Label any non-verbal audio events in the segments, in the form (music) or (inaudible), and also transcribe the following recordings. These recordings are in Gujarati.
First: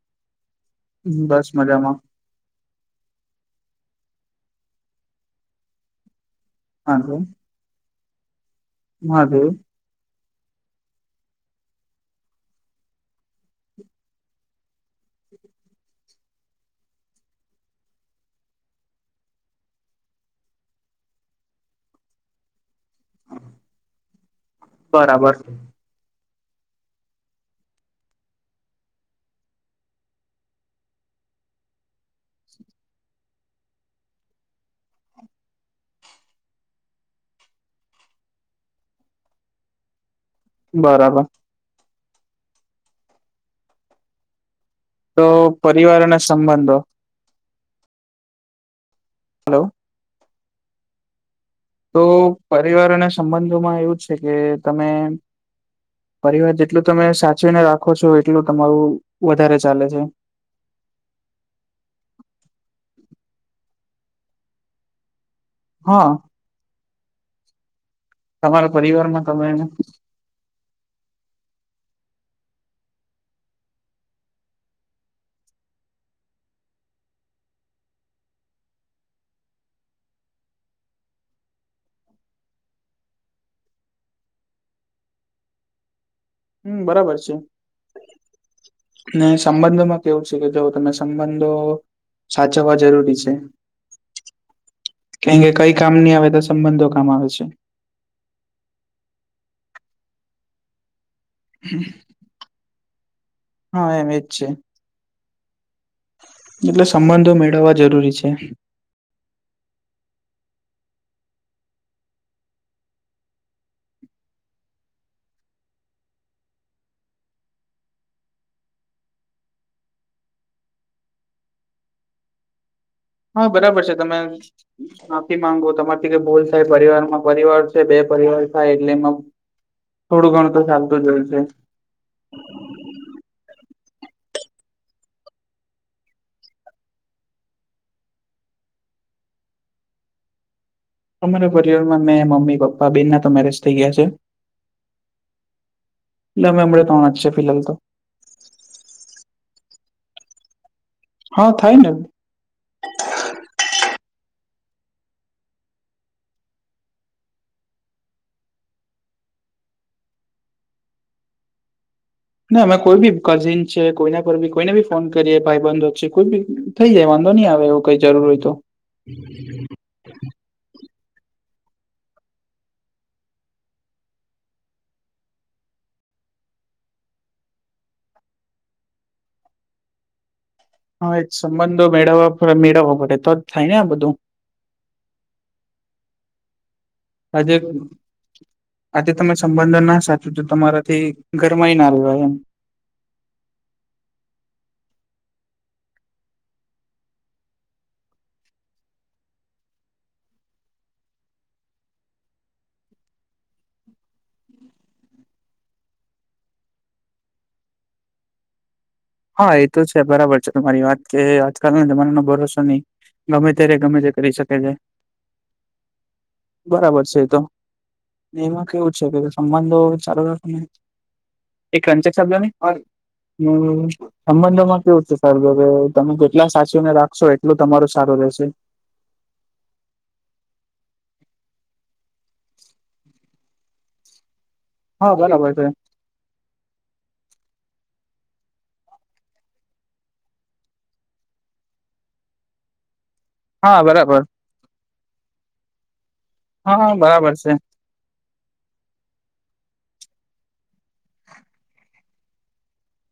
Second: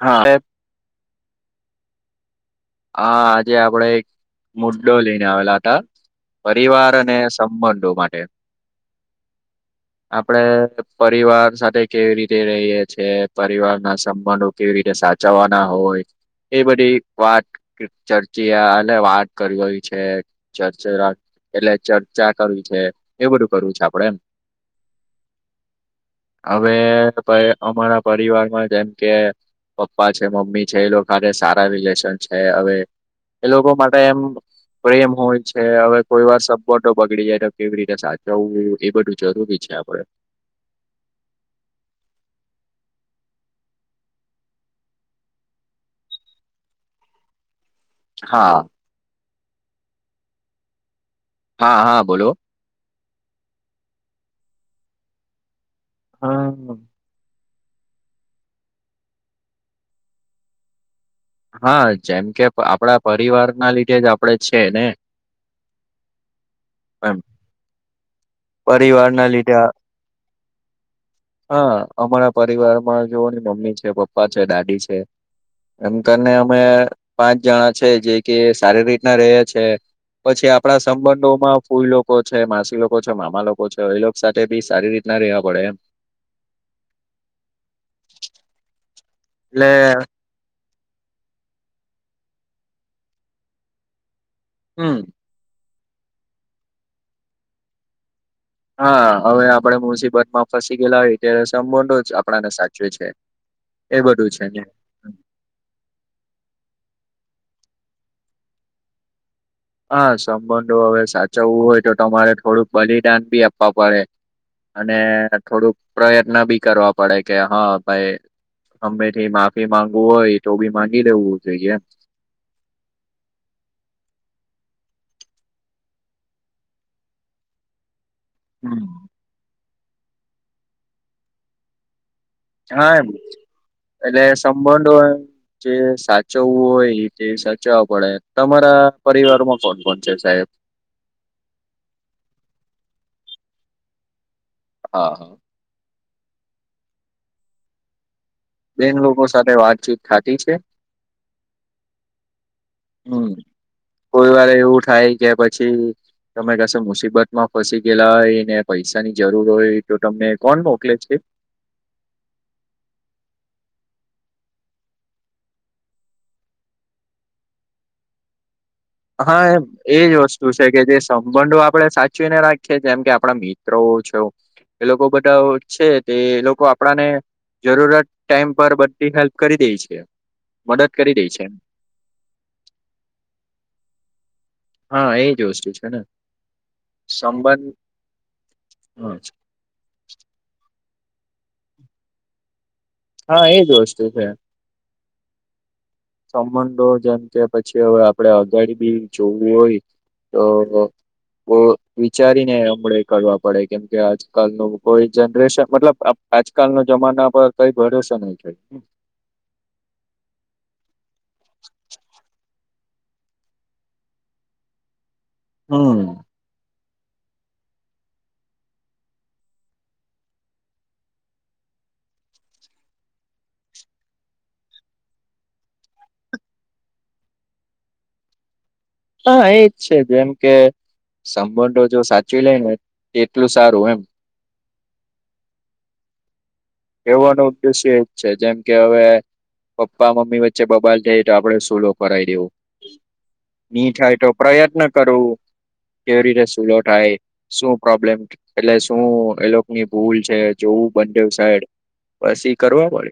હા. બસ મજામાં. હા આજે આપડે એક મુ્દો લઈને આવેલા હતા. પરિવાર અને સંબંધો માટે. હા બોલ. આપડે પરિવાર સાથે કેવી રીતે રહીએ છીએ, પરિવાર ના સંબંધો કેવી રીતે સાચવવાના હોય એ બધી વાત (unintelligible) વાત કરવી હોવી છે, ચચેરા એટલે ચર્ચા કરવી છે, એ બધું કરવું છે આપડે એમ. બરાબર હવે અમારા પરિવારમાં જેમ કે પપ્પા છે, મમ્મી છે એ લોકોને સારા રિલેશન છે હવે. એ લોકો માટે એમ પ્રેમ હોય છે હવે કોઈ વાર સબોટો બગડી જાય તો કેવી રીતે સાચવવું એ બધું જરૂરી છે આપણે. બરાબર. તો પરિવાર અને સંબંધો હા. હલો. હા હા તો બોલો પરિવાર અને સંબંધોમાં એવું છે કે તમે પરિવાર હા જેટલું તમે સાચવીને રાખો છો એટલુ તમારું વધારે ચાલે છે. હા જેમ કે આપડા પરિવારના લીધે જ આપડે છે ને. હા, એમ તમારા પરિવારમાં પરિવારના તમે લીધે એને (inaudible) હા, અમારા પરિવારમાં જોવોને મમ્મી છે, પપ્પા છે, દાદી છે. એમ કરીને અમે પાંચ જણા છે જે કે સારી રીતના રે છે. પછી આપણા સંબંધો માં ફૂઈ લોકો છે, માસી લોકો મામા લોકો છે એ લોકો સાથે બી સારી રીતના રહેેવા પડે એમ. હમ્મ, બરાબર છે ને એટલે સંબંધમાં કેવું શુ કે તો જો તમે સંબંધો સાચવવા જરૂરી છે. હમ્મ. કેમ કે કઈ કામ નહી આવે તો સંબંધો કામ આવે છે. હા હવે આપડે મુસીબત માં ફસી ગયેલા હોય ત્યારે સંબંધો જ આપણાને સાચવે છે. હા, એ એમ એજ બધું છે. ને એટલે સંબંધો મેળવવા જરૂરી છે. હા, સંબંધો હવે સાચવવું હોય તો તમારે થોડુંક બલિદાન બી આપવા પડે. અને થોડુંક પ્રયત્ન બી કરવા પડે કે હા ભાઈ હામે થી માફી માંગવું હોય તો બી માંગી દેવું જોઈએ એમ. હા બરાબર છે તમે. માફી માંગવુ તમારીથી કે ભૂલ થઈ પરિવાર માં પરિવાર છે બે પરિવાર થાય એટલે એમાં હમ. થોડું ઘણું તો ચાલતું જ હોય છે. હા એમ એટલે સંબંધ હોય જે સાચવવું હોય તે સાચવવા પડે તમારા પરિવારમાં કોણ કોણ છે સાહેબ? અમારા પરિવારમાં મેં મમ્મી પપ્પા બેના તો મેરેજ થઈ ગયા છે. હા. એટલે અમે હમણા તોણ જ છે ફિલાહાલ તો બેન લોકો સાથે વાતચીત થાતી છે. હા થાય ને હમ્ કોઈ વાર એવું થાય કે પછી તમે કસે મુસીબત માં ફસી ગયેલા હોય ને પૈસાની જરૂર હોય તો તમને કોણ મોકલે છે? ના અમે કોઈ બી કઝિન છે કોઈના પર બી કોઈને બી ફોન કરીએ ભાઈબંધો છે કોઈ બી થઈ જાય વાંધો ની આવે એવું કઈ જરૂર હોય તો હા એ એજ વસ્તુ છે કે જે સંબંધો આપડે સાચવીને રાખીએ જેમ કે આપડા મિત્રો છો એ લોકો બધા છે તે લોકો આપડાને જરૂરત ટાઈમ પર બધી હેલ્પ કરી દેય છે. મદદ કરી હા એ દે છે સંબંધો મેળવવા મેળવવા પડે તો જ થાય ને આ બધું હા એ જ વસ્તુ છે ને આજે સંબંધ આજે હા તમે સંબંધ ના સાચું તો તમારાથી ઘરમાય ના રેવાય એમ હા એજ વસ્તુ છે. સંબંધો જેમ કે પછી હવે આપડે આગડી બી જોવું હોય તો બો વિચારીને આપડે કરવા પડે કેમ કે આજકાલનું કોઈ જનરેશન મતલબ આ આજકાલ નો જમાના પર કઈ ભરોસો નઈ થાય હા એ તો છે બરાબર છે તમારી વાત કે આજકાલ ના જમાનાનો ભરોસો ની ગમે ત્યારે ગમે તે કરી શકે છે. હમ બરાબર છે એ તો એમાં કેવું છે કે સંબંધો ચાલુ રાખો એક (unintelligible) સંબંધોમાં કેવું છે સારું કે તમે જેટલા સાચવીને રાખશો એટલું તમારું સારું રહેશે. હા, એજ છે. જેમ કે સંબંધો જો સાચવી લેય ને એટલું સારું એમ. હા બરાબર છે. કેવાનો ઉદ્દેશ્ય એજ છે જેમ કે હવે, પપ્પા મમ્મી વચ્ચે બબાલ થાય તો આપડે સોલો કરાવી દેવો. હા ની થાય બરાબર તો પ્રયત્ન કરવું કેવી રીતે સૂલો હા થાય બરાબર છે શું? પ્રોબ્લેમ એટલે શું? એની ભૂલ છે, જોવું બે સાઈડ પછી કરવા પડે.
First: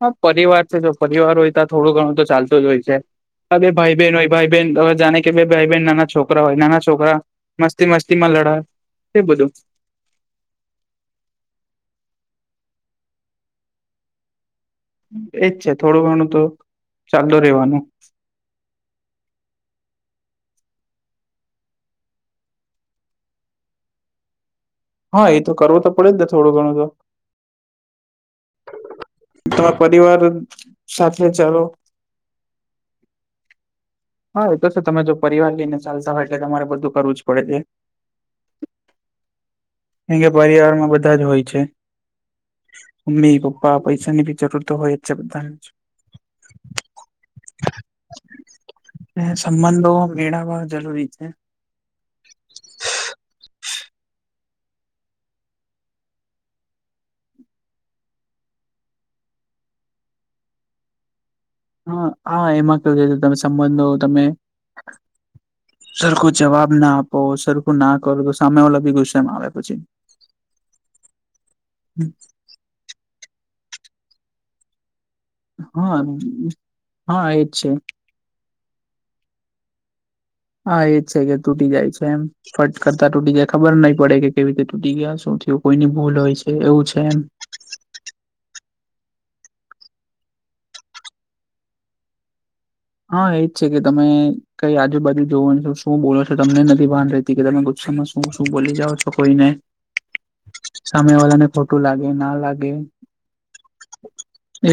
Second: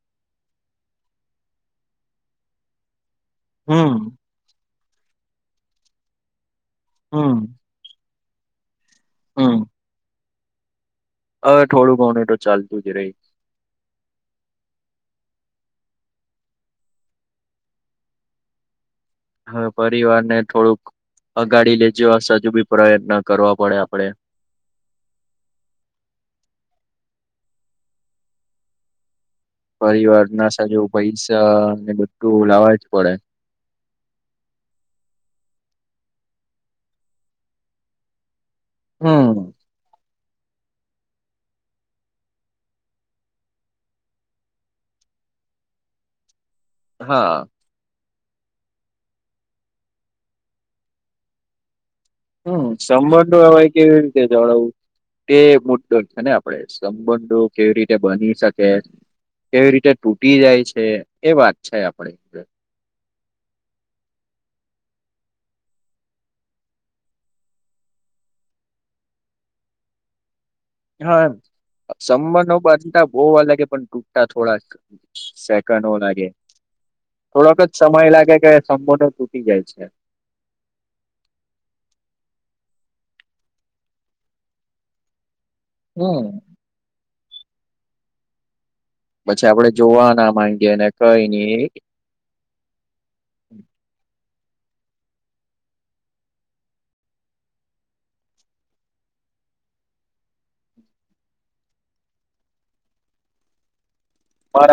હા, પરિવાર છે. જો પરિવાર હોય, તો થોડું ઘણું તો ચાલતું જ હોય છે. આ બે હમ ભાઈ બહેન હોય. ભાઈ બહેન જાણે કે બે ભાઈ બહેન નાના છોકરા હોય, નાના છોકરા હમ મસ્તી મસ્તીમાં લડા એ બધું હમ હવે, થોડું ઘણું એ તો ચાલતું જ રેય. એજ છે થોડું ઘણું તો ચાલતું રેવાનું. હ પરિવારને થોડુંક અગાડી લેઈ જવા સજુ બી પ્રયત્ન કરવા પડે આપડે હા, એ તો કરવો તો પડેજ ને થોડું ઘણું તો પરિવાર ના સાજવ સાથે પૈસા ચાલો ને બધું લાવવા જ પડે. હા એ તો છે તમે જો પરિવાર લઈને ચાલતા હોય એટલે તમારે બધું કરવું જ પડે છે હમ. કારણકે પરિવારમાં બધા જ હોય છે. મમ્મી પપ્પા પૈસાની બી જરૂર તો હોય જ છે. બધાને જ હા. અને સંબંધો મેળવવા જરૂરી છે. હમ. સંબંઓ એવા કેવી રીતે જવડાવું તે મુદ્દો છે ને, આપણે સંબંધો કેવી રીતે બની શકે. કેવી રીતે તૂટી જાય છે, એ વાત છે હા, આપડે હા. એમાં કેવું છે? તમે સંબંધો તમે (inaudible) સરખો જવાબ ના આપો, સરખું ના કરો, તો સામે વાળો પણ ગુસામાં આવે. પછી હા, એમ. સંબંધો બાંધતા બો વાર લાગે પણ તૂટતા થોડાક સેકન્ડો હા લાગે, હા એજ થોડોક જ છે સમય લાગે કે સંબંધો તૂટી જાય છે. હા, એજ છે કે તૂટી જાય છે એમ. ફટ કરતા તૂટી જાય, ખબર નહી પડે કે કેવી રીતે તૂટી ગયા. શું થયું કોઈની ભૂલ હમ હોય એવું એમ. પછી આપણે જોવા ના માંગીએે, ને કઈ નહી હા, એજ છે કે તમે કઈ આજુબાજુ જોવનું શું બોલો છો? તમને નથી ભાન રહતી કે તમે ગુસ્સમાં શું શું બોલી જાઓ છો? કોઈ ને (inaudible) સામે વાળા ને ખોટું લાગે, ના લાગે.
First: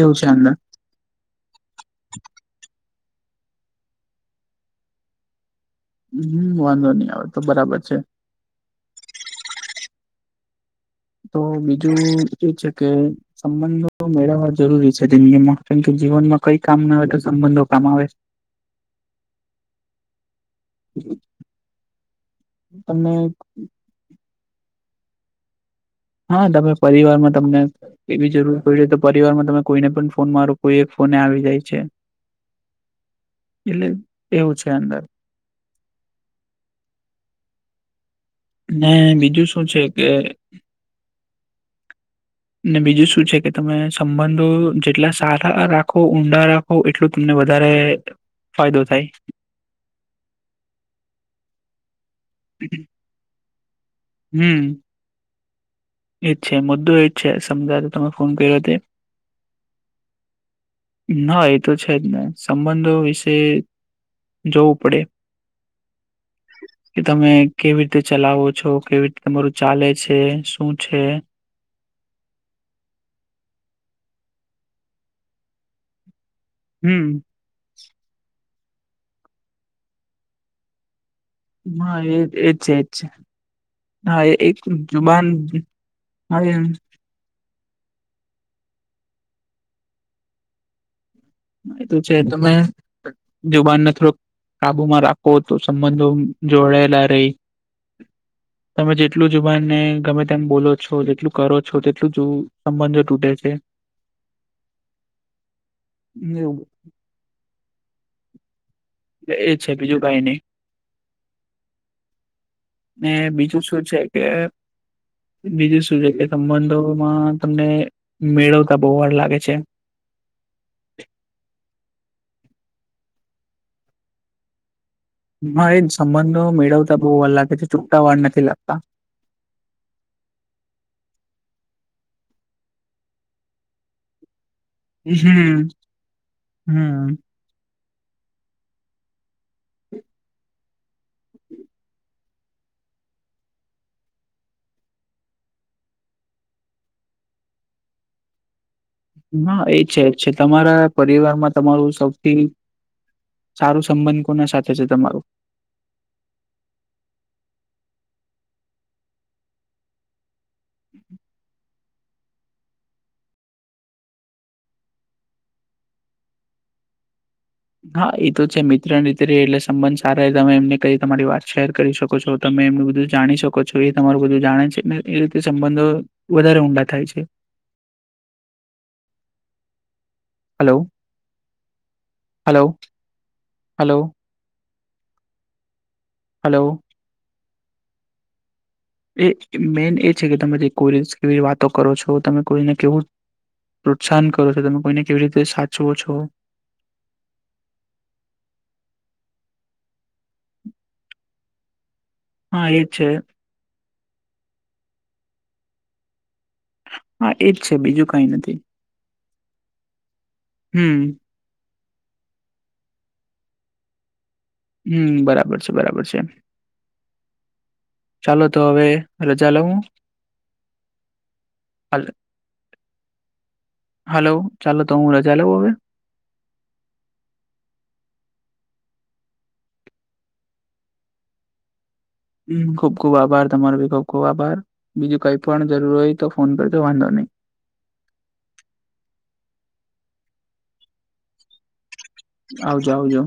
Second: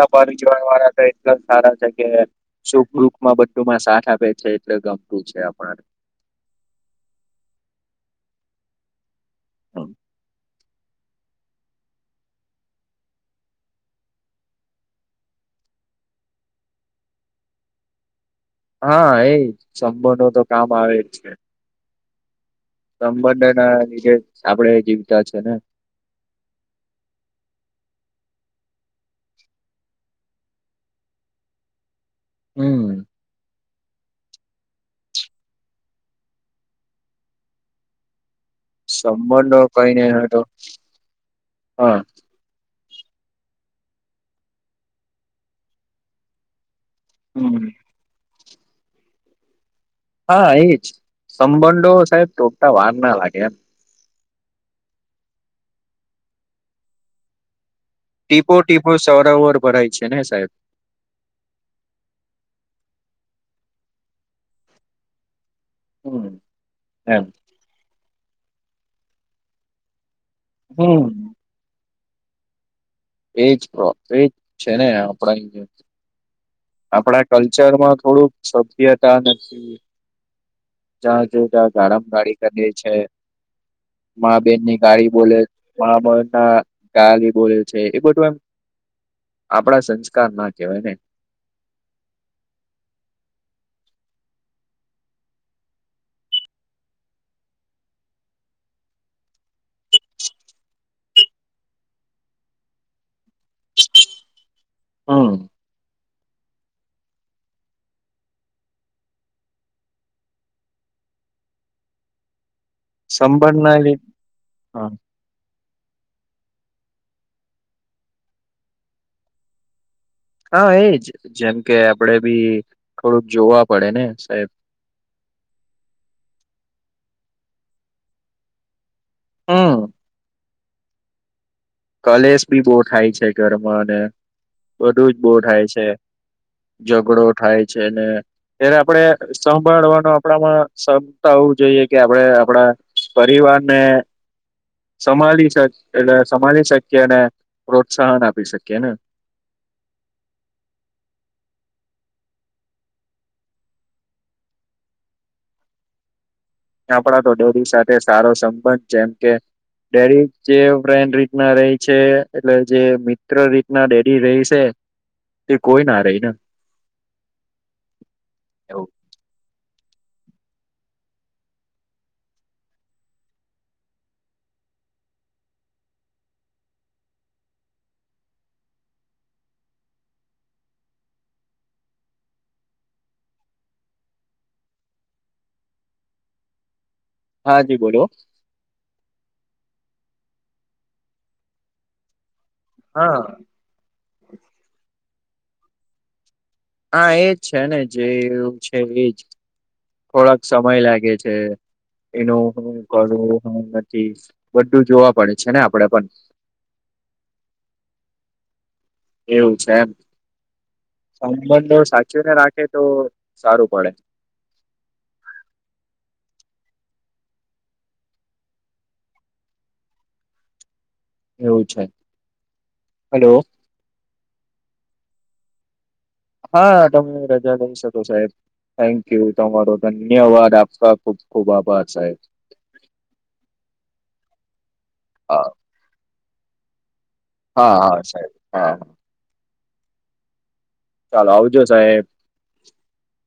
એવું છે અંદર (unintelligible) એટલા સારા છે, કે સુખદુખમાં બધુંમાં સાથ આપે છે. એટલે ગમતું છે, આપ હમ. વાંધો નહી આવે, તો બરાબર છે. (unintelligible) તો બીજું એ છે કે સંબંધો મેળવવા જરૂરી છે, તે કે જીવનમાં કઈ કામ ના આવે, તો સંબંધો કામ આવે. હા, એજ. સંબંધો તો કામ આવે જ છે. તમને સંબંધોના લીધે જ આપણે જીવતા છે ને. હા, તમે પરિવારમાં તમને એવી જરૂર પડી તો પરિવારમાં તમે કોઈને પણ ફોન મારો કોઈ એક ફોને આવી જાય છે. હમ. એટલે એવું છે અંદર. ને બીજું સંબંધો શું છે કઈ કે નઈ હોય તો હા ને બીજું શું છે કે તમે સંબંધો જેટલા સારા રાખો ઊંડા રાખો રાખો, એટલું તમને હમ વધારે ફાયદો થાય. હા એ જ સંબંધો સાહેબ તોડતા થાય વાર ના લાગે એમ હમ. એજ છે મુદ્દો એ જ છે સમજાયું ટીપે ટીપે સરોવર ભરાય છે ને સાહેબ ના એ તો છે જ ને સંબંધો વિશે જોવું પડે. હમ કે એમ તમે કેવી રીતે ચલાવો છો, કેવી રીતે તમારું ચાલે છે, શું છે? હમ એજ તો એજ છે ને આપણા હમ આપણા કલ્ચરમાં થોડુંક સભ્યતા નથી. જ્યાં જો ત્યાં હા અપ એ શબ્દ એજ બોલીએ એજ છે હા એ મા એક બેનની વિશે ખોટા શબ્દ જુબાન બોલે મા હા એ બેનના ખોટા શબ્દ બોલે છે એ બધું એમ આપણા સંસ્કાર ના કહેવાય ને એ તો છે તમે જુબાનને થોડોક કાબુમાં રાખો તો સંબંધો જોડાયેલા રહે. (unintelligible) (inaudible) તમે જેટલું જુબાનને ગમે તેમ બોલો છો, જેટલું કરો છો, તેટલું જ સંબંધો તૂટે છે. હું. (unintelligible) (inaudible) એ છે બીજું કઈ નઈ, ને સંભાળ બીજું ના શું લે છે, કે હા બીજું શું છે, કે સંબંધોમાં તમને મેળવતા બહુવાર લાગે છે. હા એજ જેમ કે આપડે ભી થોડુંક જોવા પડેને સાહેબ. મા એજ સંબંધો મેળવતા બહુવા લાગે છે, ચૂકતા વાર નથી લાગતા. હું. કલેશ ભી બહુ થાય છે, ઘરમાં અને. બધું જ બોવ હમ થાય છે, હમ ઝગડો થાય છે, ને ત્યારે આપડે સંભાળવાનો આપડામાં ક્ષમતા હોવુ જોઈએ કે આપડે આપડા, પરિવારને સંભાળ શકે એટલે સંભાળ. શકીએ અને પ્રોત્સાહન આપી શકીએ ને, હાએ છે, છે, તમારા પરિવારમાં તમારું સૌથી. સારું સંબંધ કોના સાથે છે, તમારું આપડા તો ડેડી સાથે સારો સંબંધ જેમ કે ડેડી જે ફ્રેન્ડ રીતના રેય. છે એટલે જે મિત્ર રીતના ડેડી રહી છે, તે કોઈના રહીને, હા એતો છે, એવું મિત્ર રીતે રેય એટલે સંબંધ સારા તમે એમને કઈ તમારી વાત શેર કરી શકો. છો તમે એમનું બધું જાણી શકો છો, એ તમારું બધું જાણે છે, ને એ રીતે સંબંધો વધારે ઊંડા થાય છે. હાલો-હાલો-હાલો, હલો, હાજી બોલો, એ મેન એ છે, કે તમે જે કોઈ કેવી રીતે વાતો કરો છો તમે કોઈને કેવું, હા પ્રોત્સાહન કરો છો તમે કોઈને કેવી રીતે સાચવો છો, હા એજ છે ને જેવું છે, એજ થોડાક સમય લાગે છે. એનું હા એજ છે ઘણું નથી બધું જોવા પડે છે, ને આપડે પણ. હા એજ છે, બીજું કઈ નથી. એવું છે એમ, હું. સંબંધો સાચવીને રાખે તો સારું પડે, હું બરાબર છે, બરાબર છે. ચાલો તો હવે રજાલે હું, એવું છે, હલો હલો ચાલો તો હું રજા લઉં હવે, હા તમે રજા જઈ શકો સાહેબ, થેન્ક યુ તમારો ધન્યવાદ આપકા ખુબ ખુબ આભાર સાહેબ, હું ખુબ ખુબ આભાર તમારો ભી ખુબ ખુબ આભાર બીજું કઈ હા પણ જરૂર હોય તો, ફોન કરજો વાંધો નહી. હા, હા સાહેબ. ચાલો આવજો સાહેબ, આવજો આવજો,